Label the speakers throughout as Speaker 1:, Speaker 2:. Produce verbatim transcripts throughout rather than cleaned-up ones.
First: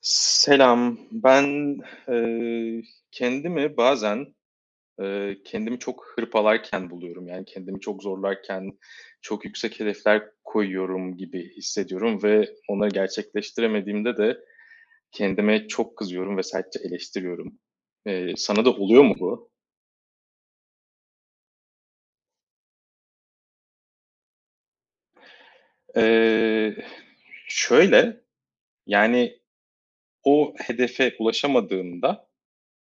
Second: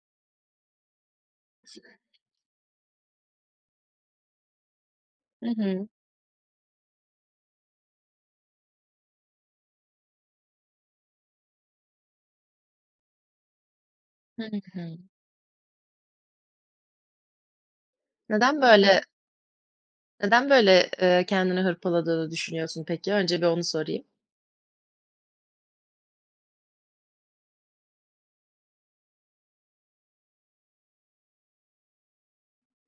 Speaker 1: Selam. Ben, eee, kendimi bazen, eee,
Speaker 2: Hı
Speaker 1: kendimi
Speaker 2: hı.
Speaker 1: çok hırpalarken buluyorum. Yani, kendimi çok zorlarken, çok yüksek hedefler koyuyorum gibi hissediyorum ve onları gerçekleştiremediğimde de
Speaker 2: Hı hı.
Speaker 1: kendime çok kızıyorum ve sertçe eleştiriyorum. Eee,
Speaker 2: Neden
Speaker 1: sana da
Speaker 2: böyle
Speaker 1: oluyor mu bu?
Speaker 2: neden böyle, eee, kendini hırpaladığını düşünüyorsun peki? Önce bir onu sorayım.
Speaker 1: Eee, Şöyle, yani, o hedefe ulaşamadığımda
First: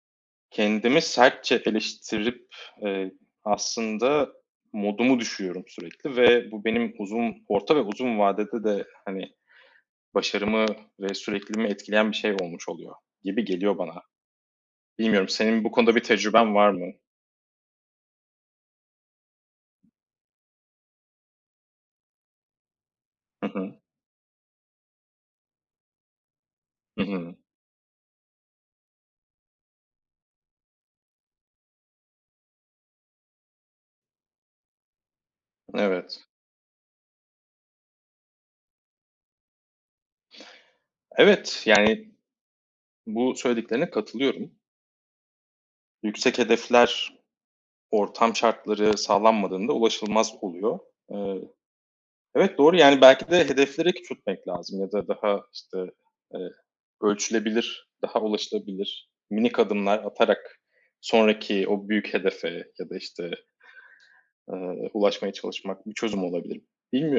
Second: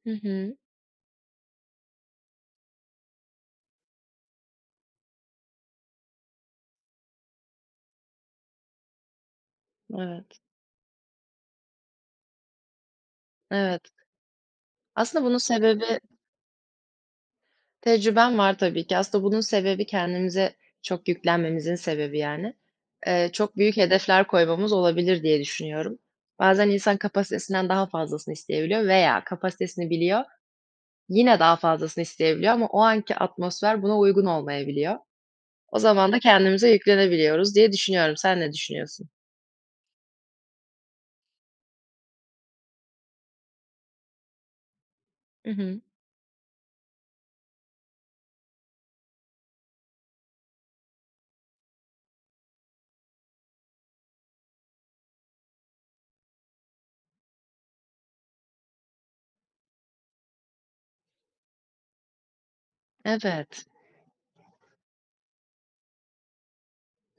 Speaker 2: Hı hı.
Speaker 1: kendimi sertçe eleştirip, eee, aslında modumu düşüyorum sürekli ve bu benim uzun orta ve uzun vadede de, hani,
Speaker 2: Evet,
Speaker 1: başarımı ve sürekliliğimi etkileyen bir şey olmuş oluyor gibi geliyor
Speaker 2: evet.
Speaker 1: bana.
Speaker 2: Aslında
Speaker 1: Bilmiyorum,
Speaker 2: bunun
Speaker 1: senin bu konuda
Speaker 2: sebebi
Speaker 1: bir tecrüben var mı?
Speaker 2: Tecrüben var tabii ki. Aslında bunun sebebi kendimize çok yüklenmemizin sebebi yani. Eee,
Speaker 1: Hı
Speaker 2: çok büyük
Speaker 1: hı.
Speaker 2: hedefler koymamız olabilir diye düşünüyorum. Bazen insan
Speaker 1: Hı hı.
Speaker 2: kapasitesinden daha fazlasını isteyebiliyor veya kapasitesini biliyor, yine daha fazlasını isteyebiliyor ama o anki atmosfer buna uygun olmayabiliyor. O zaman da
Speaker 1: Evet.
Speaker 2: kendimize yüklenebiliyoruz diye düşünüyorum. Sen ne düşünüyorsun?
Speaker 1: Evet, yani, bu söylediklerine katılıyorum.
Speaker 2: Hı hı.
Speaker 1: Yüksek hedefler ortam şartları sağlanmadığında ulaşılmaz oluyor. Eee Evet, doğru. Yani belki de hedefleri küçültmek lazım ya da daha, işte, eee, ölçülebilir, daha ulaşılabilir minik adımlar atarak sonraki o büyük hedefe ya da, işte,
Speaker 2: Evet,
Speaker 1: eee, ulaşmaya çalışmak bir çözüm olabilir.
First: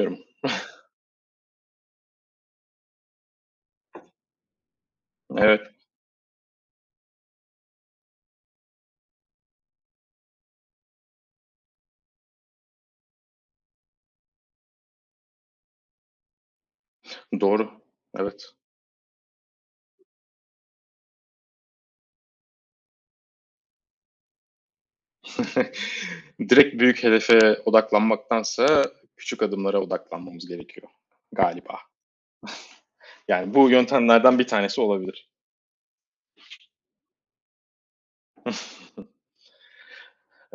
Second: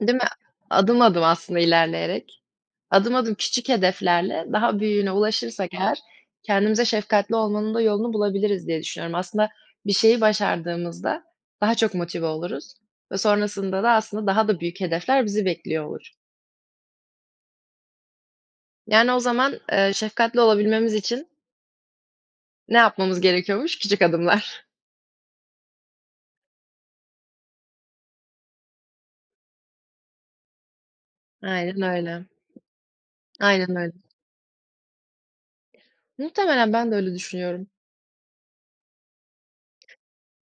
Speaker 2: değil mi? Adım adım aslında ilerleyerek, adım adım küçük hedeflerle daha büyüğüne
Speaker 1: Evet,
Speaker 2: ulaşırsak eğer kendimize şefkatli olmanın da yolunu bulabiliriz diye düşünüyorum. Aslında bir şeyi başardığımızda daha çok motive oluruz ve sonrasında da aslında daha da büyük hedefler bizi bekliyor olur.
Speaker 1: doğru. Evet.
Speaker 2: Yani o zaman, eee, şefkatli olabilmemiz için ne yapmamız gerekiyormuş? Küçük adımlar.
Speaker 1: Direkt büyük hedefe odaklanmaktansa küçük adımlara odaklanmamız gerekiyor galiba.
Speaker 2: Aynen öyle.
Speaker 1: Yani bu
Speaker 2: Aynen öyle.
Speaker 1: yöntemlerden bir tanesi olabilir.
Speaker 2: Muhtemelen ben de öyle düşünüyorum.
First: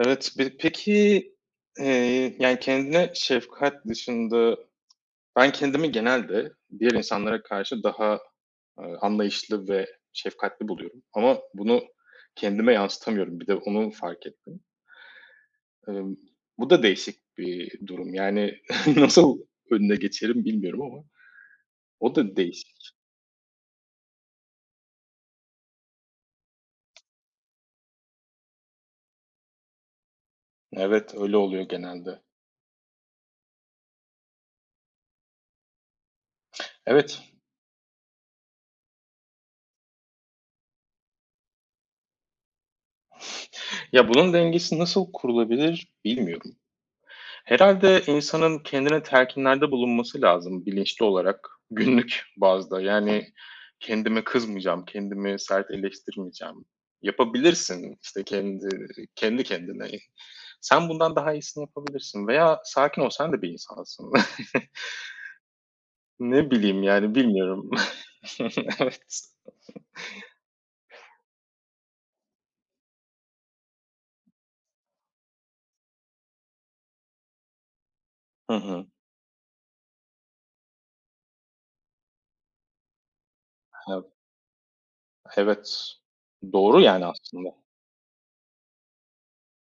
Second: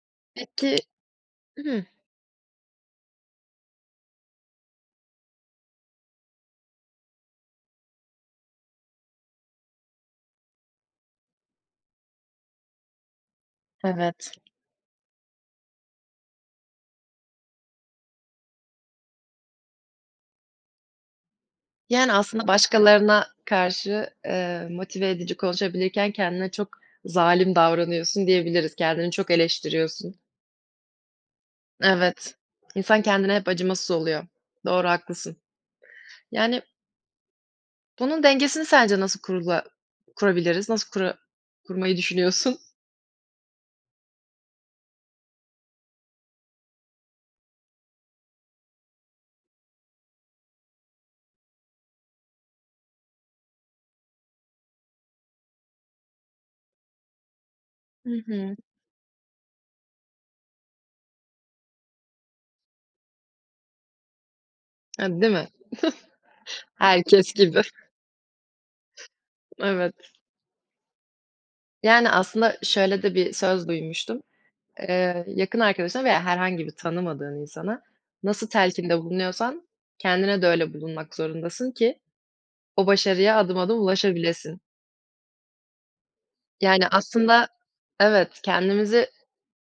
Speaker 1: Evet, pe
Speaker 2: Peki,
Speaker 1: peki,
Speaker 2: hıı.
Speaker 1: eee, yani kendine şefkat dışında ben kendimi genelde diğer insanlara karşı daha, eee, anlayışlı ve şefkatli buluyorum ama bunu kendime yansıtamıyorum. Bir de onu fark
Speaker 2: Evet.
Speaker 1: ettim. Emm, bu da değişik bir durum. Yani nasıl önüne geçerim bilmiyorum ama
Speaker 2: Yani,
Speaker 1: o da
Speaker 2: aslında
Speaker 1: değişik.
Speaker 2: başkalarına karşı, eee, motive edici konuşabilirken kendine çok zalim davranıyorsun diyebiliriz. Kendini çok eleştiriyorsun.
Speaker 1: Evet, öyle oluyor genelde.
Speaker 2: Evet. İnsan kendine hep acımasız oluyor. Doğru, haklısın. Yani,
Speaker 1: Evet,
Speaker 2: bunun dengesini sence nasıl kurula kurabiliriz? Nasıl kura kurmayı düşünüyorsun?
Speaker 1: ya bunun dengesi nasıl kurulabilir bilmiyorum. Herhalde insanın kendine telkinlerde bulunması lazım bilinçli olarak, günlük bazda. Yani, kendime kızmayacağım, kendimi sert eleştirmeyeceğim. Yapabilirsin,
Speaker 2: Hı
Speaker 1: işte,
Speaker 2: hı.
Speaker 1: kendi kendi kendine. Sen bundan daha iyisini yapabilirsin veya sakin ol, sen de bir insansın.
Speaker 2: Ha, değil mi?
Speaker 1: Ne bileyim, yani,
Speaker 2: Herkes gibi.
Speaker 1: bilmiyorum. Evet.
Speaker 2: Evet. Yani, aslında şöyle de bir söz duymuştum. Eee, yakın arkadaşına veya herhangi bir tanımadığın insana nasıl
Speaker 1: Hı hı.
Speaker 2: telkinde bulunuyorsan kendine de öyle bulunmak zorundasın ki o başarıya adım adım
Speaker 1: Ev
Speaker 2: ulaşabilesin.
Speaker 1: evet. Doğru,
Speaker 2: Yani
Speaker 1: yani,
Speaker 2: aslında
Speaker 1: aslında.
Speaker 2: evet, kendimizi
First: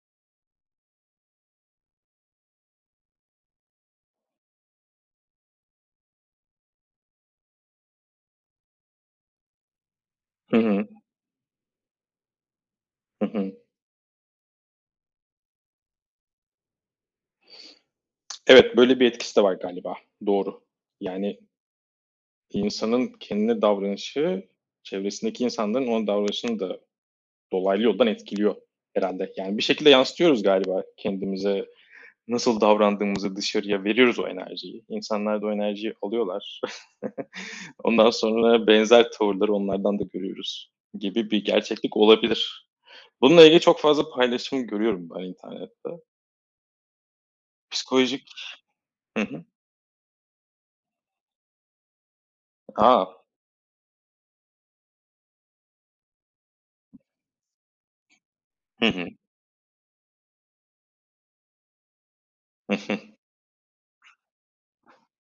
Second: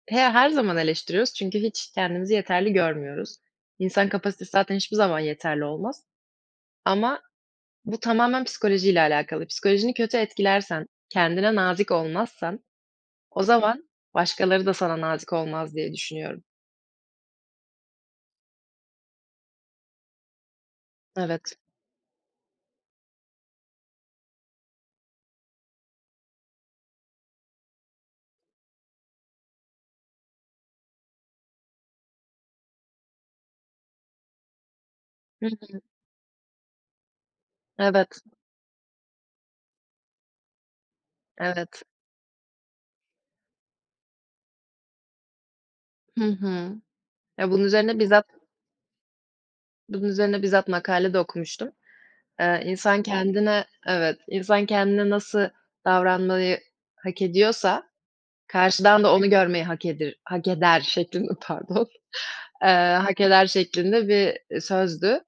Speaker 2: he her zaman eleştiriyoruz çünkü hiç kendimizi yeterli görmüyoruz. İnsan kapasitesi zaten hiçbir zaman yeterli olmaz ama bu tamamen psikolojiyle alakalı. Psikolojini kötü
Speaker 1: Hı
Speaker 2: etkilersen,
Speaker 1: hı.
Speaker 2: kendine nazik olmazsan
Speaker 1: Hı
Speaker 2: o
Speaker 1: hı.
Speaker 2: zaman başkaları da sana nazik olmaz diye düşünüyorum.
Speaker 1: Evet, böyle bir etkisi de var galiba. Doğru. Yani
Speaker 2: Evet.
Speaker 1: İnsanın kendine davranışı, çevresindeki insanların ona davranışını da dolaylı yoldan etkiliyor herhalde. Yani bir şekilde yansıtıyoruz galiba kendimize, nasıl davrandığımızı dışarıya veriyoruz o enerjiyi. İnsanlar da
Speaker 2: Hı
Speaker 1: o
Speaker 2: hı.
Speaker 1: enerjiyi alıyorlar. Ondan
Speaker 2: Evet,
Speaker 1: sonra benzer tavırları onlardan da görüyoruz gibi bir
Speaker 2: evet.
Speaker 1: gerçeklik olabilir. Bununla ilgili çok fazla paylaşım görüyorum ben internette.
Speaker 2: Hı hı. Ya, bunun üzerine bizzat
Speaker 1: Psikolojik Hı hı.
Speaker 2: bunun üzerine bizzat makale de okumuştum. Eee, insan
Speaker 1: A!
Speaker 2: kendine Evet, insan kendine nasıl davranmayı hak ediyorsa
Speaker 1: Hı
Speaker 2: karşıdan
Speaker 1: hı.
Speaker 2: da onu görmeyi hak edir hak eder şeklinde pardon, eee,
Speaker 1: Hı hı.
Speaker 2: hak eder şeklinde bir, sözdü.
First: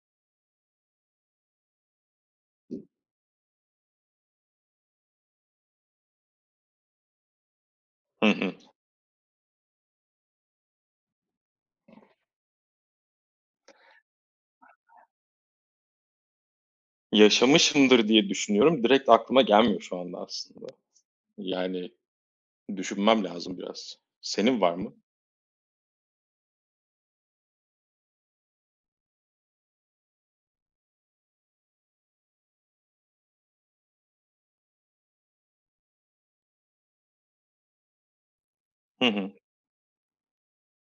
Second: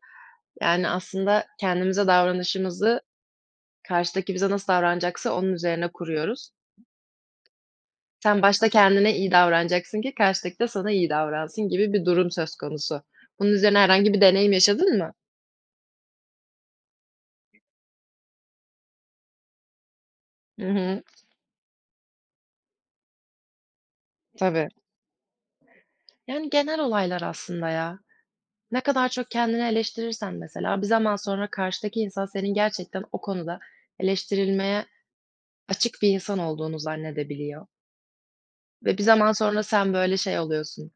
Speaker 2: Yani, aslında kendimize davranışımızı karşıdaki bize nasıl davranacaksa onun üzerine kuruyoruz.
Speaker 1: Hı
Speaker 2: Sen
Speaker 1: hı.
Speaker 2: başta kendine iyi davranacaksın ki karşıdaki de sana iyi davransın gibi bir durum söz konusu. Bunun üzerine herhangi bir deneyim yaşadın mı?
Speaker 1: Yaşamışımdır diye düşünüyorum. Direkt aklıma gelmiyor şu anda
Speaker 2: Hı
Speaker 1: aslında.
Speaker 2: hı.
Speaker 1: Yani, düşünmem lazım biraz. Senin
Speaker 2: Tabii.
Speaker 1: var mı?
Speaker 2: Yani genel olaylar aslında ya. Ne kadar çok kendini eleştirirsen mesela bir zaman sonra karşıdaki insan senin gerçekten o konuda eleştirilmeye açık bir insan olduğunu zannedebiliyor ve bir
Speaker 1: Hı
Speaker 2: zaman
Speaker 1: hı.
Speaker 2: sonra sen böyle şey oluyorsun,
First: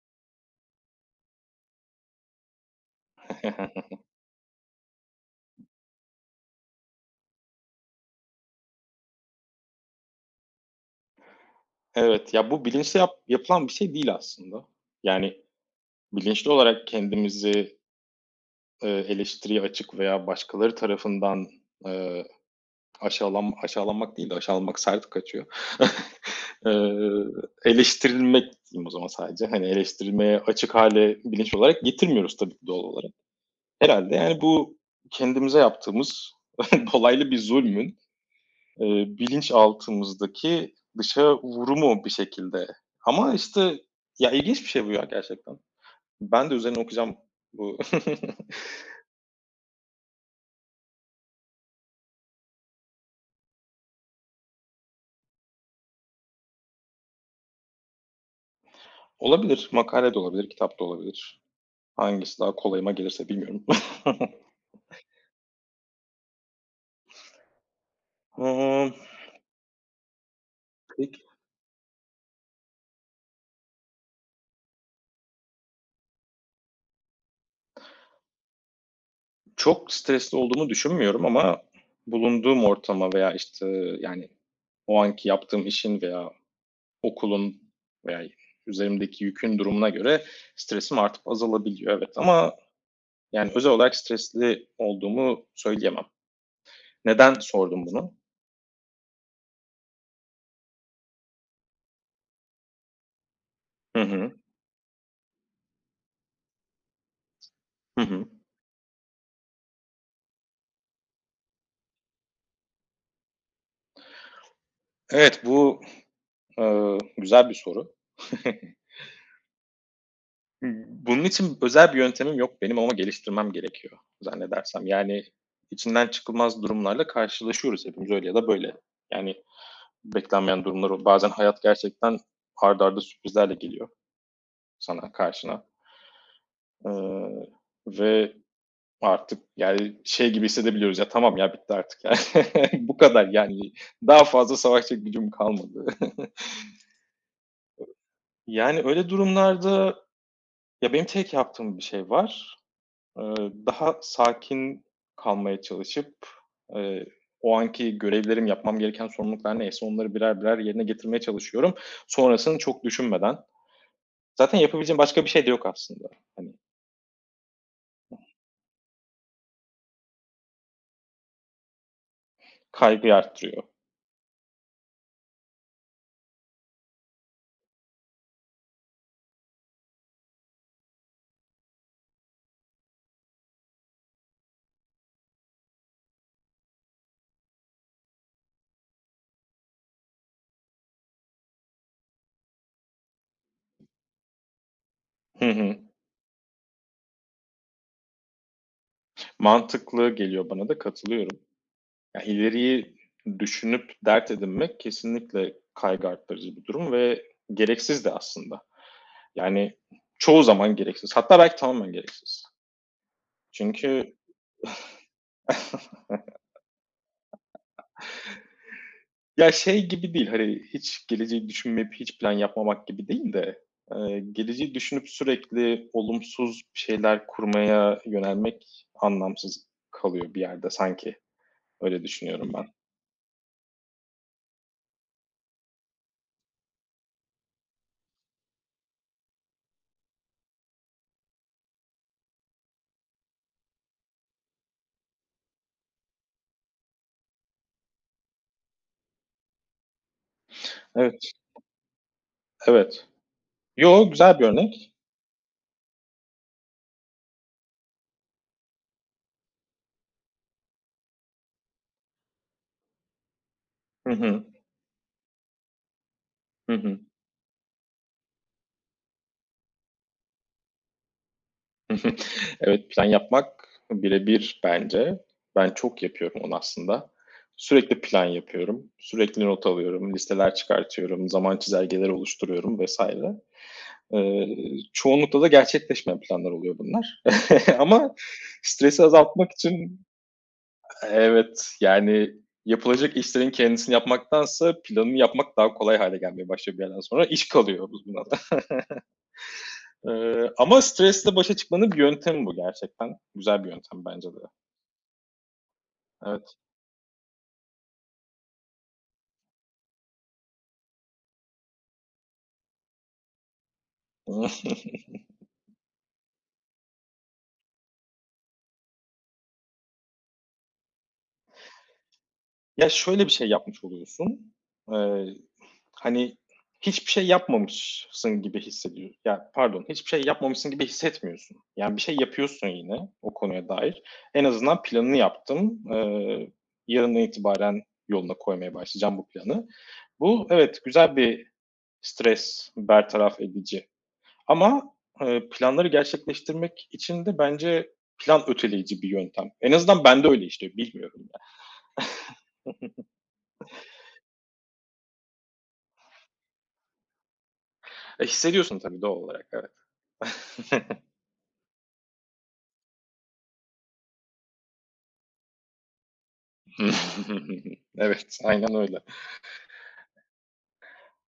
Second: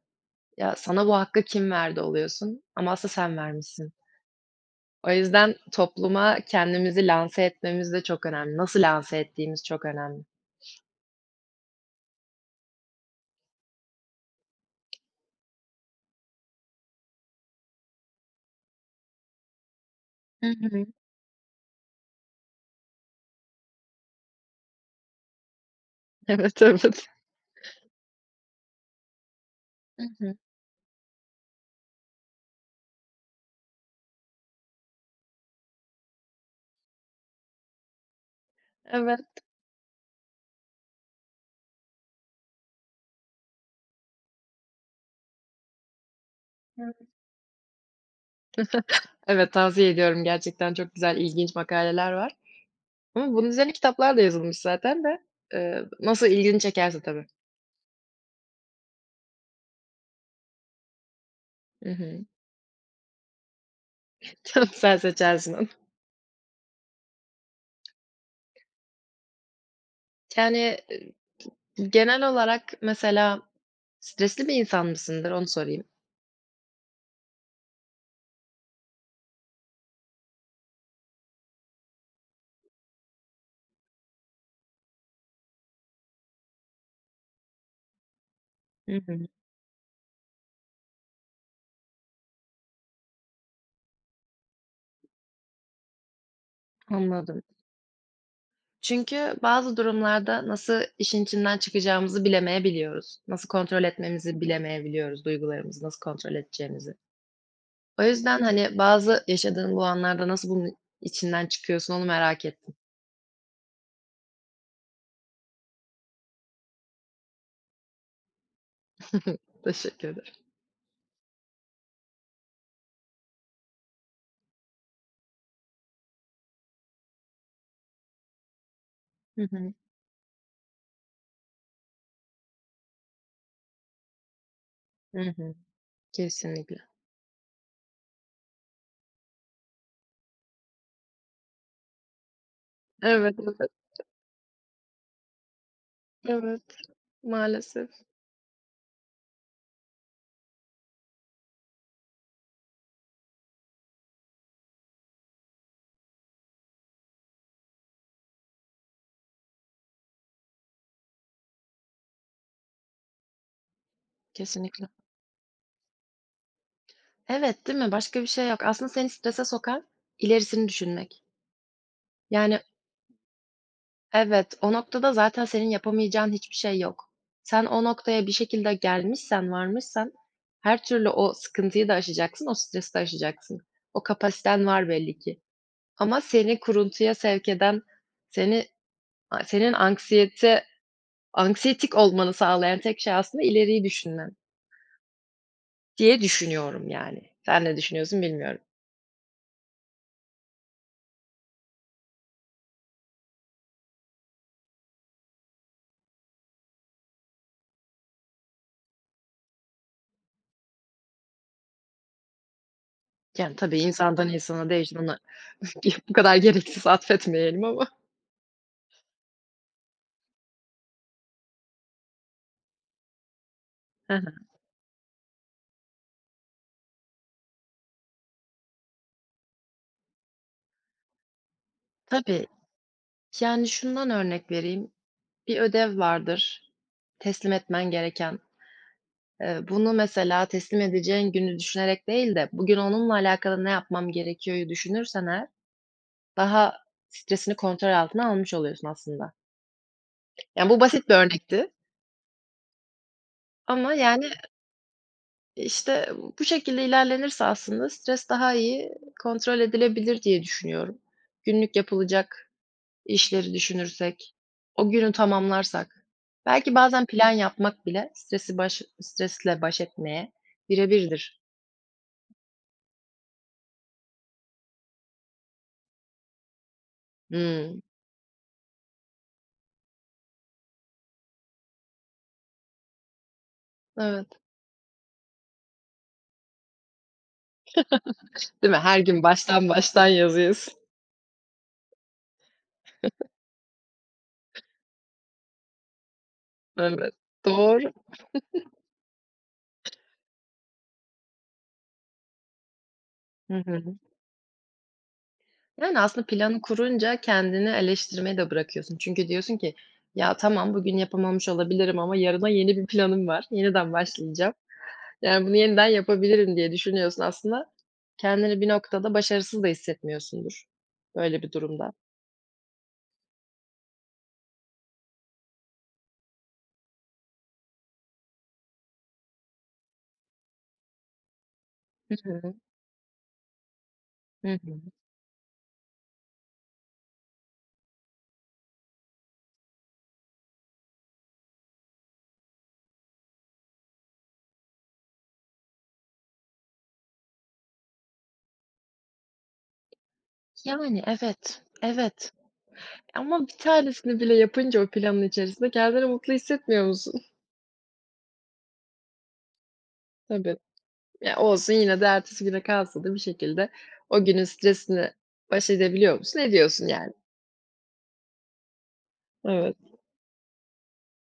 Speaker 2: "Ya, sana bu hakkı kim verdi?" oluyorsun ama aslında sen vermişsin. O yüzden topluma kendimizi lanse etmemiz de çok önemli. Nasıl lanse ettiğimiz çok önemli.
Speaker 1: Evet, ya, bu bilinçli yap yapılan bir şey değil aslında. Yani, bilinçli olarak kendimizi, eee, eleştiriye açık veya
Speaker 2: Hı
Speaker 1: başkaları
Speaker 2: hı.
Speaker 1: tarafından, eee, aşağılan aşağılanmak değil de aşağılanmak sert kaçıyor.
Speaker 2: Evet, evet.
Speaker 1: Eee, eleştirilmek diyeyim o zaman sadece. Hani,
Speaker 2: Hı hı.
Speaker 1: eleştirilmeye açık hale bilinç olarak getirmiyoruz tabii ki doğal olarak. Herhalde yani, bu kendimize yaptığımız dolaylı bir zulmün Eee,
Speaker 2: Evet,
Speaker 1: bilinçaltımızdaki dışa vurumu bir şekilde. Ama, işte, ya, ilginç bir şey bu ya gerçekten. Ben de üzerine
Speaker 2: evet.
Speaker 1: okuyacağım bu.
Speaker 2: Evet, tavsiye ediyorum gerçekten çok güzel, ilginç makaleler var. Ama bunun üzerine kitaplar da yazılmış zaten de, eee, nasıl ilgini çekerse tabii.
Speaker 1: Olabilir, makale de olabilir, kitap da olabilir.
Speaker 2: Hı hı.
Speaker 1: Hangisi daha kolayıma gelirse bilmiyorum.
Speaker 2: Sen seçersin onu.
Speaker 1: Iıı,
Speaker 2: Yani,
Speaker 1: peki
Speaker 2: ııı, genel olarak mesela stresli bir insan mısındır? Onu sorayım.
Speaker 1: çok stresli olduğumu düşünmüyorum ama bulunduğum ortama veya, işte, yani, o anki yaptığım işin veya okulun veya
Speaker 2: Hı
Speaker 1: üzerimdeki
Speaker 2: hı,
Speaker 1: yükün durumuna göre stresim artıp azalabiliyor, evet. Ama yani özel olarak stresli olduğumu söyleyemem. Neden
Speaker 2: anladım.
Speaker 1: sordum bunu?
Speaker 2: Çünkü bazı durumlarda nasıl işin içinden çıkacağımızı bilemeyebiliyoruz. Nasıl kontrol
Speaker 1: Hı hı.
Speaker 2: etmemizi bilemeyebiliyoruz, duygularımızı nasıl kontrol edeceğimizi. O
Speaker 1: Hı hı.
Speaker 2: yüzden, hani, bazı yaşadığın bu anlarda nasıl bunun içinden çıkıyorsun onu merak ettim.
Speaker 1: Evet, bu, eee, güzel bir soru.
Speaker 2: Teşekkür ederim.
Speaker 1: Bunun için özel bir yöntemim yok benim ama geliştirmem gerekiyor zannedersem. Yani içinden çıkılmaz durumlarla karşılaşıyoruz hepimiz öyle ya da böyle.
Speaker 2: Hı
Speaker 1: Yani
Speaker 2: hı.
Speaker 1: beklenmeyen durumlar o bazen hayat gerçekten art arda sürprizlerle geliyor sana,
Speaker 2: Hı hı.
Speaker 1: karşına,
Speaker 2: Kesinlikle.
Speaker 1: eee, ve artık yani şey gibi hissedebiliyoruz, "Ya, tamam ya, bitti artık." Yani bu kadar
Speaker 2: Evet,
Speaker 1: yani
Speaker 2: evet,
Speaker 1: daha fazla savaşacak gücüm kalmadı.
Speaker 2: evet. Maalesef.
Speaker 1: Yani öyle durumlarda ya benim tek yaptığım bir şey var. Eee, daha sakin kalmaya çalışıp, eee, o anki görevlerim, yapmam gereken sorumluluklar neyse onları birer birer yerine getirmeye çalışıyorum. Sonrasını çok düşünmeden. Zaten
Speaker 2: Kesinlikle.
Speaker 1: yapabileceğim başka bir şey de yok aslında. Hani
Speaker 2: Evet, değil mi? Başka bir şey yok. Aslında seni strese sokan ilerisini düşünmek. Yani
Speaker 1: kaygıyı arttırıyor.
Speaker 2: evet, o noktada zaten senin yapamayacağın hiçbir şey yok. Sen o noktaya bir şekilde gelmişsen, varmışsan her türlü o sıkıntıyı da aşacaksın, o stresi de aşacaksın. O kapasiten var belli ki. Ama seni kuruntuya sevk eden, seni a senin anksiyete anksiyetik olmanı sağlayan tek şey aslında ileriyi düşünmen
Speaker 1: Hı hı.
Speaker 2: diye düşünüyorum yani. Sen ne düşünüyorsun bilmiyorum.
Speaker 1: Mantıklı geliyor bana da katılıyorum. Ya, ileriyi düşünüp dert edinmek kesinlikle kaygı arttırıcı bir durum ve gereksiz de aslında. Yani çoğu zaman gereksiz. Hatta belki tamamen gereksiz.
Speaker 2: Yani, tabii
Speaker 1: Çünkü
Speaker 2: insandan insana değişir ona bu kadar gereksiz atfetmeyelim ama.
Speaker 1: ya, şey gibi değil, hani, hiç geleceği düşünmeyip hiç plan yapmamak gibi değil de,
Speaker 2: Hı
Speaker 1: eee,
Speaker 2: hı.
Speaker 1: geleceği düşünüp sürekli olumsuz şeyler kurmaya yönelmek anlamsız kalıyor bir yerde sanki. Öyle
Speaker 2: Tabii.
Speaker 1: düşünüyorum ben.
Speaker 2: Yani, şundan örnek vereyim. Bir ödev vardır teslim etmen gereken. Eee, bunu mesela teslim edeceğin günü düşünerek değil de bugün onunla alakalı ne yapmam gerekiyor'yu düşünürsen eğer daha stresini kontrol altına almış oluyorsun aslında. Yani, bu basit bir
Speaker 1: Evet,
Speaker 2: örnekti
Speaker 1: evet.
Speaker 2: ama,
Speaker 1: Yo,
Speaker 2: yani,
Speaker 1: güzel bir örnek.
Speaker 2: işte, bu şekilde ilerlenirse aslında stres daha iyi kontrol edilebilir diye düşünüyorum. Günlük yapılacak işleri
Speaker 1: Hı
Speaker 2: düşünürsek,
Speaker 1: hı.
Speaker 2: o günü tamamlarsak,
Speaker 1: Hı
Speaker 2: belki
Speaker 1: hı.
Speaker 2: bazen plan yapmak bile stresi baş stresle baş etmeye bire birdir.
Speaker 1: Evet, plan yapmak birebir bence. Ben çok yapıyorum onu aslında. Sürekli plan yapıyorum. Sürekli not alıyorum, listeler çıkartıyorum, zaman çizelgeleri oluşturuyorum vesaire.
Speaker 2: Evet.
Speaker 1: Eee, çoğunlukla da gerçekleşmeyen planlar oluyor bunlar. Ama
Speaker 2: Değil mi? Her
Speaker 1: stresi
Speaker 2: gün
Speaker 1: azaltmak
Speaker 2: baştan
Speaker 1: için
Speaker 2: baştan yazıyorsun.
Speaker 1: evet, yani yapılacak işlerin kendisini yapmaktansa planını yapmak daha kolay hale gelmeye başlıyor bir yerden
Speaker 2: Evet,
Speaker 1: sonra. İş kalıyor
Speaker 2: doğru.
Speaker 1: bundan. Ee, ama stresle başa çıkmanın bir yöntemi bu gerçekten.
Speaker 2: Hı
Speaker 1: Güzel bir
Speaker 2: hı.
Speaker 1: yöntem bence de.
Speaker 2: Yani, aslında
Speaker 1: Evet.
Speaker 2: planı kurunca kendini eleştirmeyi de bırakıyorsun. Çünkü diyorsun ki, "Ya, tamam, bugün yapamamış olabilirim ama yarına yeni bir planım var. Yeniden başlayacağım. Yani, bunu yeniden yapabilirim." diye düşünüyorsun aslında. Kendini bir noktada başarısız da hissetmiyorsundur böyle bir durumda.
Speaker 1: Ya şöyle bir şey yapmış oluyorsun. Eee, hani hiçbir şey yapmamışsın gibi hissediyorsun. Ya pardon, hiçbir şey yapmamışsın gibi hissetmiyorsun. Yani bir
Speaker 2: Hı
Speaker 1: şey
Speaker 2: hı.
Speaker 1: yapıyorsun yine o konuya dair. En
Speaker 2: Hı hı.
Speaker 1: azından planını yaptım. Eee yarından itibaren yoluna koymaya başlayacağım bu planı. Bu evet güzel bir stres bertaraf edici. Ama, eee, planları gerçekleştirmek için de bence plan öteleyici bir yöntem. En azından bende öyle işliyor,
Speaker 2: Yani,
Speaker 1: bilmiyorum ya.
Speaker 2: evet, evet ama bir tanesini bile yapınca o planın içerisinde kendini mutlu hissetmiyor musun?
Speaker 1: E, hissediyorsun tabii doğal olarak, evet.
Speaker 2: Tabii. Ya, olsun yine de ertesi güne kalsa da bir şekilde o günün stresini baş edebiliyor musun? Ne diyorsun yani.
Speaker 1: Evet, aynen öyle.
Speaker 2: Evet.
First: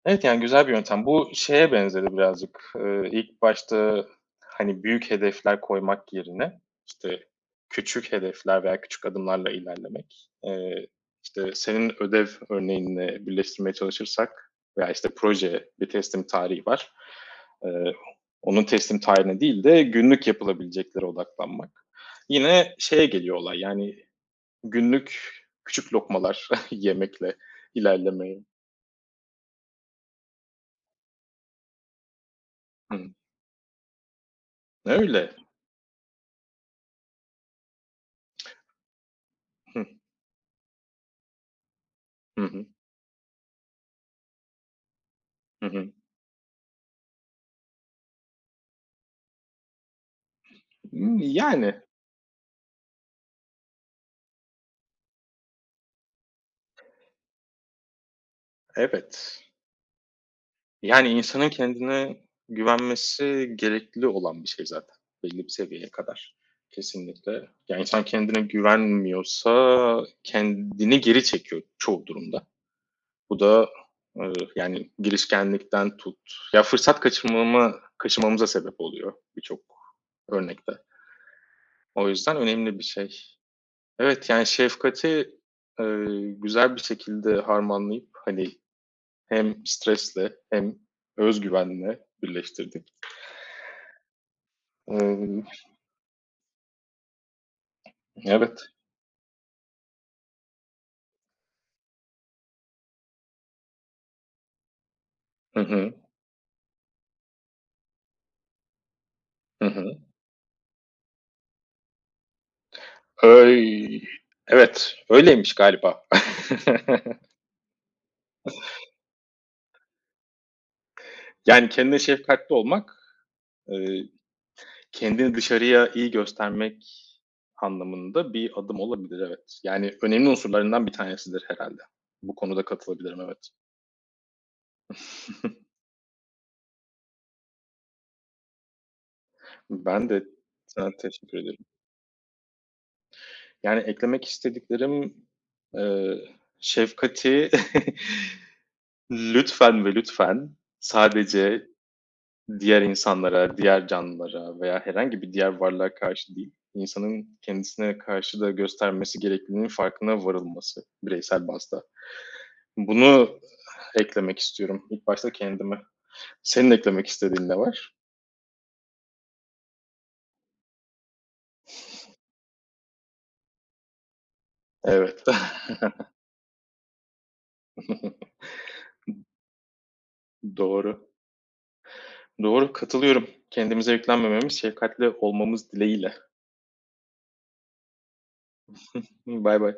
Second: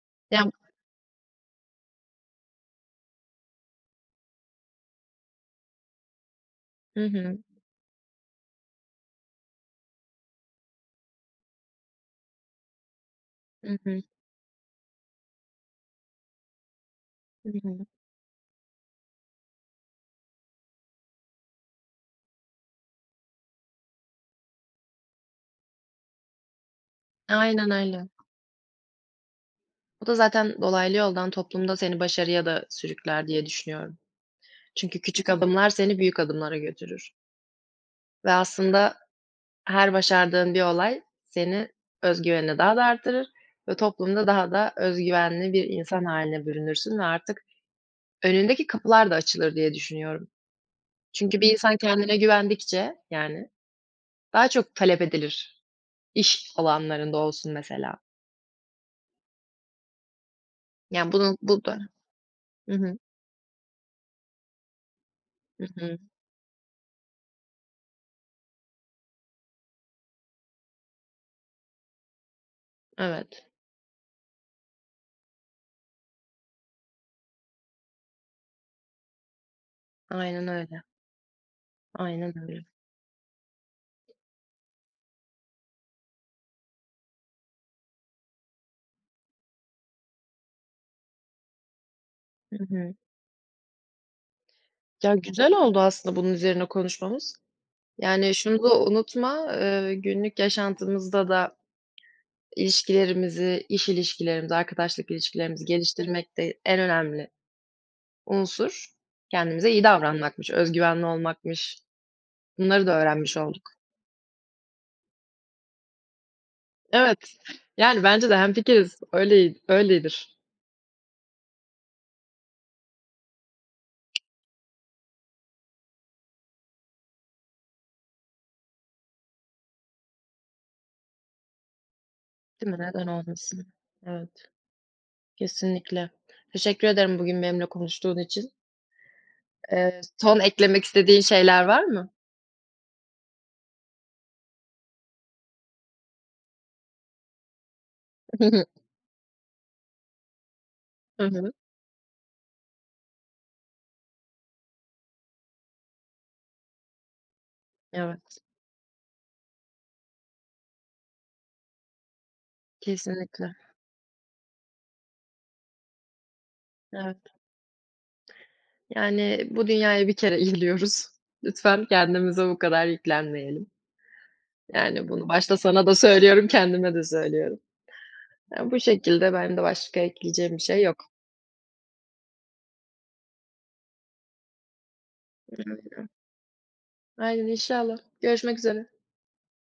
Speaker 1: Evet, yani
Speaker 2: Ya,
Speaker 1: güzel bir yöntem. Bu şeye benzedi birazcık. Eee, ilk başta, hani, büyük hedefler koymak yerine,
Speaker 2: hı
Speaker 1: işte,
Speaker 2: hı.
Speaker 1: küçük hedefler veya küçük adımlarla ilerlemek. Eee, işte, senin ödev örneğinle birleştirmeye
Speaker 2: Hı hı.
Speaker 1: çalışırsak veya, işte, proje bir teslim tarihi var.
Speaker 2: Hı hı.
Speaker 1: Eee, onun teslim tarihine değil de günlük yapılabileceklere odaklanmak. Yine şeye geliyor olay, yani, günlük küçük lokmalar yemekle
Speaker 2: Aynen öyle.
Speaker 1: ilerlemeye.
Speaker 2: Bu da zaten dolaylı yoldan toplumda seni başarıya da
Speaker 1: Hıı.
Speaker 2: sürükler diye düşünüyorum. Çünkü küçük
Speaker 1: Öyle.
Speaker 2: adımlar seni büyük adımlara götürür ve aslında her başardığın bir olay seni öz
Speaker 1: Hı hı.
Speaker 2: daha da artırır ve toplumda daha da özgüvenli bir
Speaker 1: Hı hı.
Speaker 2: insan haline bürünürsün ve artık önündeki kapılar da açılır diye düşünüyorum.
Speaker 1: Imm,
Speaker 2: Çünkü bir insan
Speaker 1: yani,
Speaker 2: kendine güvendikçe, yani, daha çok talep edilir iş alanlarında olsun mesela.
Speaker 1: evet. Yani,
Speaker 2: Yani, bunu
Speaker 1: insanın
Speaker 2: bu da
Speaker 1: kendine
Speaker 2: hı hı.
Speaker 1: güvenmesi gerekli olan bir şey zaten belli bir
Speaker 2: Hı
Speaker 1: seviyeye
Speaker 2: hı.
Speaker 1: kadar. Kesinlikle. Ya, insan kendine güvenmiyorsa kendini geri çekiyor çoğu durumda. Bu
Speaker 2: Evet,
Speaker 1: da, eee, yani, girişkenlikten tut ya, fırsat kaçırmama kaçırmamıza sebep oluyor birçok
Speaker 2: aynen
Speaker 1: örnekte.
Speaker 2: öyle,
Speaker 1: O
Speaker 2: aynen
Speaker 1: yüzden
Speaker 2: öyle.
Speaker 1: önemli bir şey. Evet, yani, şefkati, eee, güzel bir şekilde harmanlayıp, hani, hem stresle hem özgüvenle
Speaker 2: Hı
Speaker 1: birleştirdik.
Speaker 2: hı. Ya,
Speaker 1: Eee,
Speaker 2: güzel oldu aslında bunun üzerine konuşmamız. Yani,
Speaker 1: evet.
Speaker 2: şunu da unutma, eee, günlük yaşantımızda da ilişkilerimizi, iş ilişkilerimizi, arkadaşlık
Speaker 1: Hı
Speaker 2: ilişkilerimizi
Speaker 1: hı.
Speaker 2: geliştirmek de en önemli unsur
Speaker 1: Hı
Speaker 2: kendimize iyi
Speaker 1: hı.
Speaker 2: davranmakmış, öz güvenli olmakmış. Bunları da öğrenmiş olduk.
Speaker 1: Öy evet, öyleymiş galiba.
Speaker 2: Evet, yani, bence de hemfikiriz. Öyle öyledir.
Speaker 1: Yani, kendine şefkatli olmak, eee, kendini dışarıya iyi göstermek anlamında bir adım olabilir, evet. Yani, önemli unsurlarından bir tanesidir herhalde. Bu konuda
Speaker 2: Değil mi? Neden
Speaker 1: katılabilirim, evet.
Speaker 2: olmasın? Evet, kesinlikle. Teşekkür ederim bugün benimle konuştuğun için. Eee,
Speaker 1: Ben de
Speaker 2: son eklemek
Speaker 1: sana
Speaker 2: istediğin
Speaker 1: teşekkür
Speaker 2: şeyler
Speaker 1: ederim.
Speaker 2: var mı?
Speaker 1: Yani, eklemek istediklerim, eee, şefkati lütfen ve lütfen
Speaker 2: Hı hı.
Speaker 1: sadece diğer insanlara, diğer canlılara veya herhangi bir diğer varlığa karşı değil, insanın kendisine
Speaker 2: Evet,
Speaker 1: karşı da göstermesi gerektiğinin farkına varılması bireysel bazda. Bunu
Speaker 2: kesinlikle.
Speaker 1: eklemek istiyorum İlk başta kendime. Senin eklemek
Speaker 2: Evet.
Speaker 1: istediğin ne var?
Speaker 2: Yani, bu dünyaya bir kere geliyoruz. Lütfen kendimize bu kadar yüklenmeyelim. Yani,
Speaker 1: Evet.
Speaker 2: bunu başta sana da söylüyorum, kendime de söylüyorum. Ya, bu şekilde benim de başka ekleyeceğim bir şey yok.
Speaker 1: Doğru. Doğru, katılıyorum. Kendimize yüklenmememiz, şefkatli olmamız
Speaker 2: Aynen.
Speaker 1: dileğiyle.
Speaker 2: Aynen, inşallah. Görüşmek üzere.
Speaker 1: Bay bay.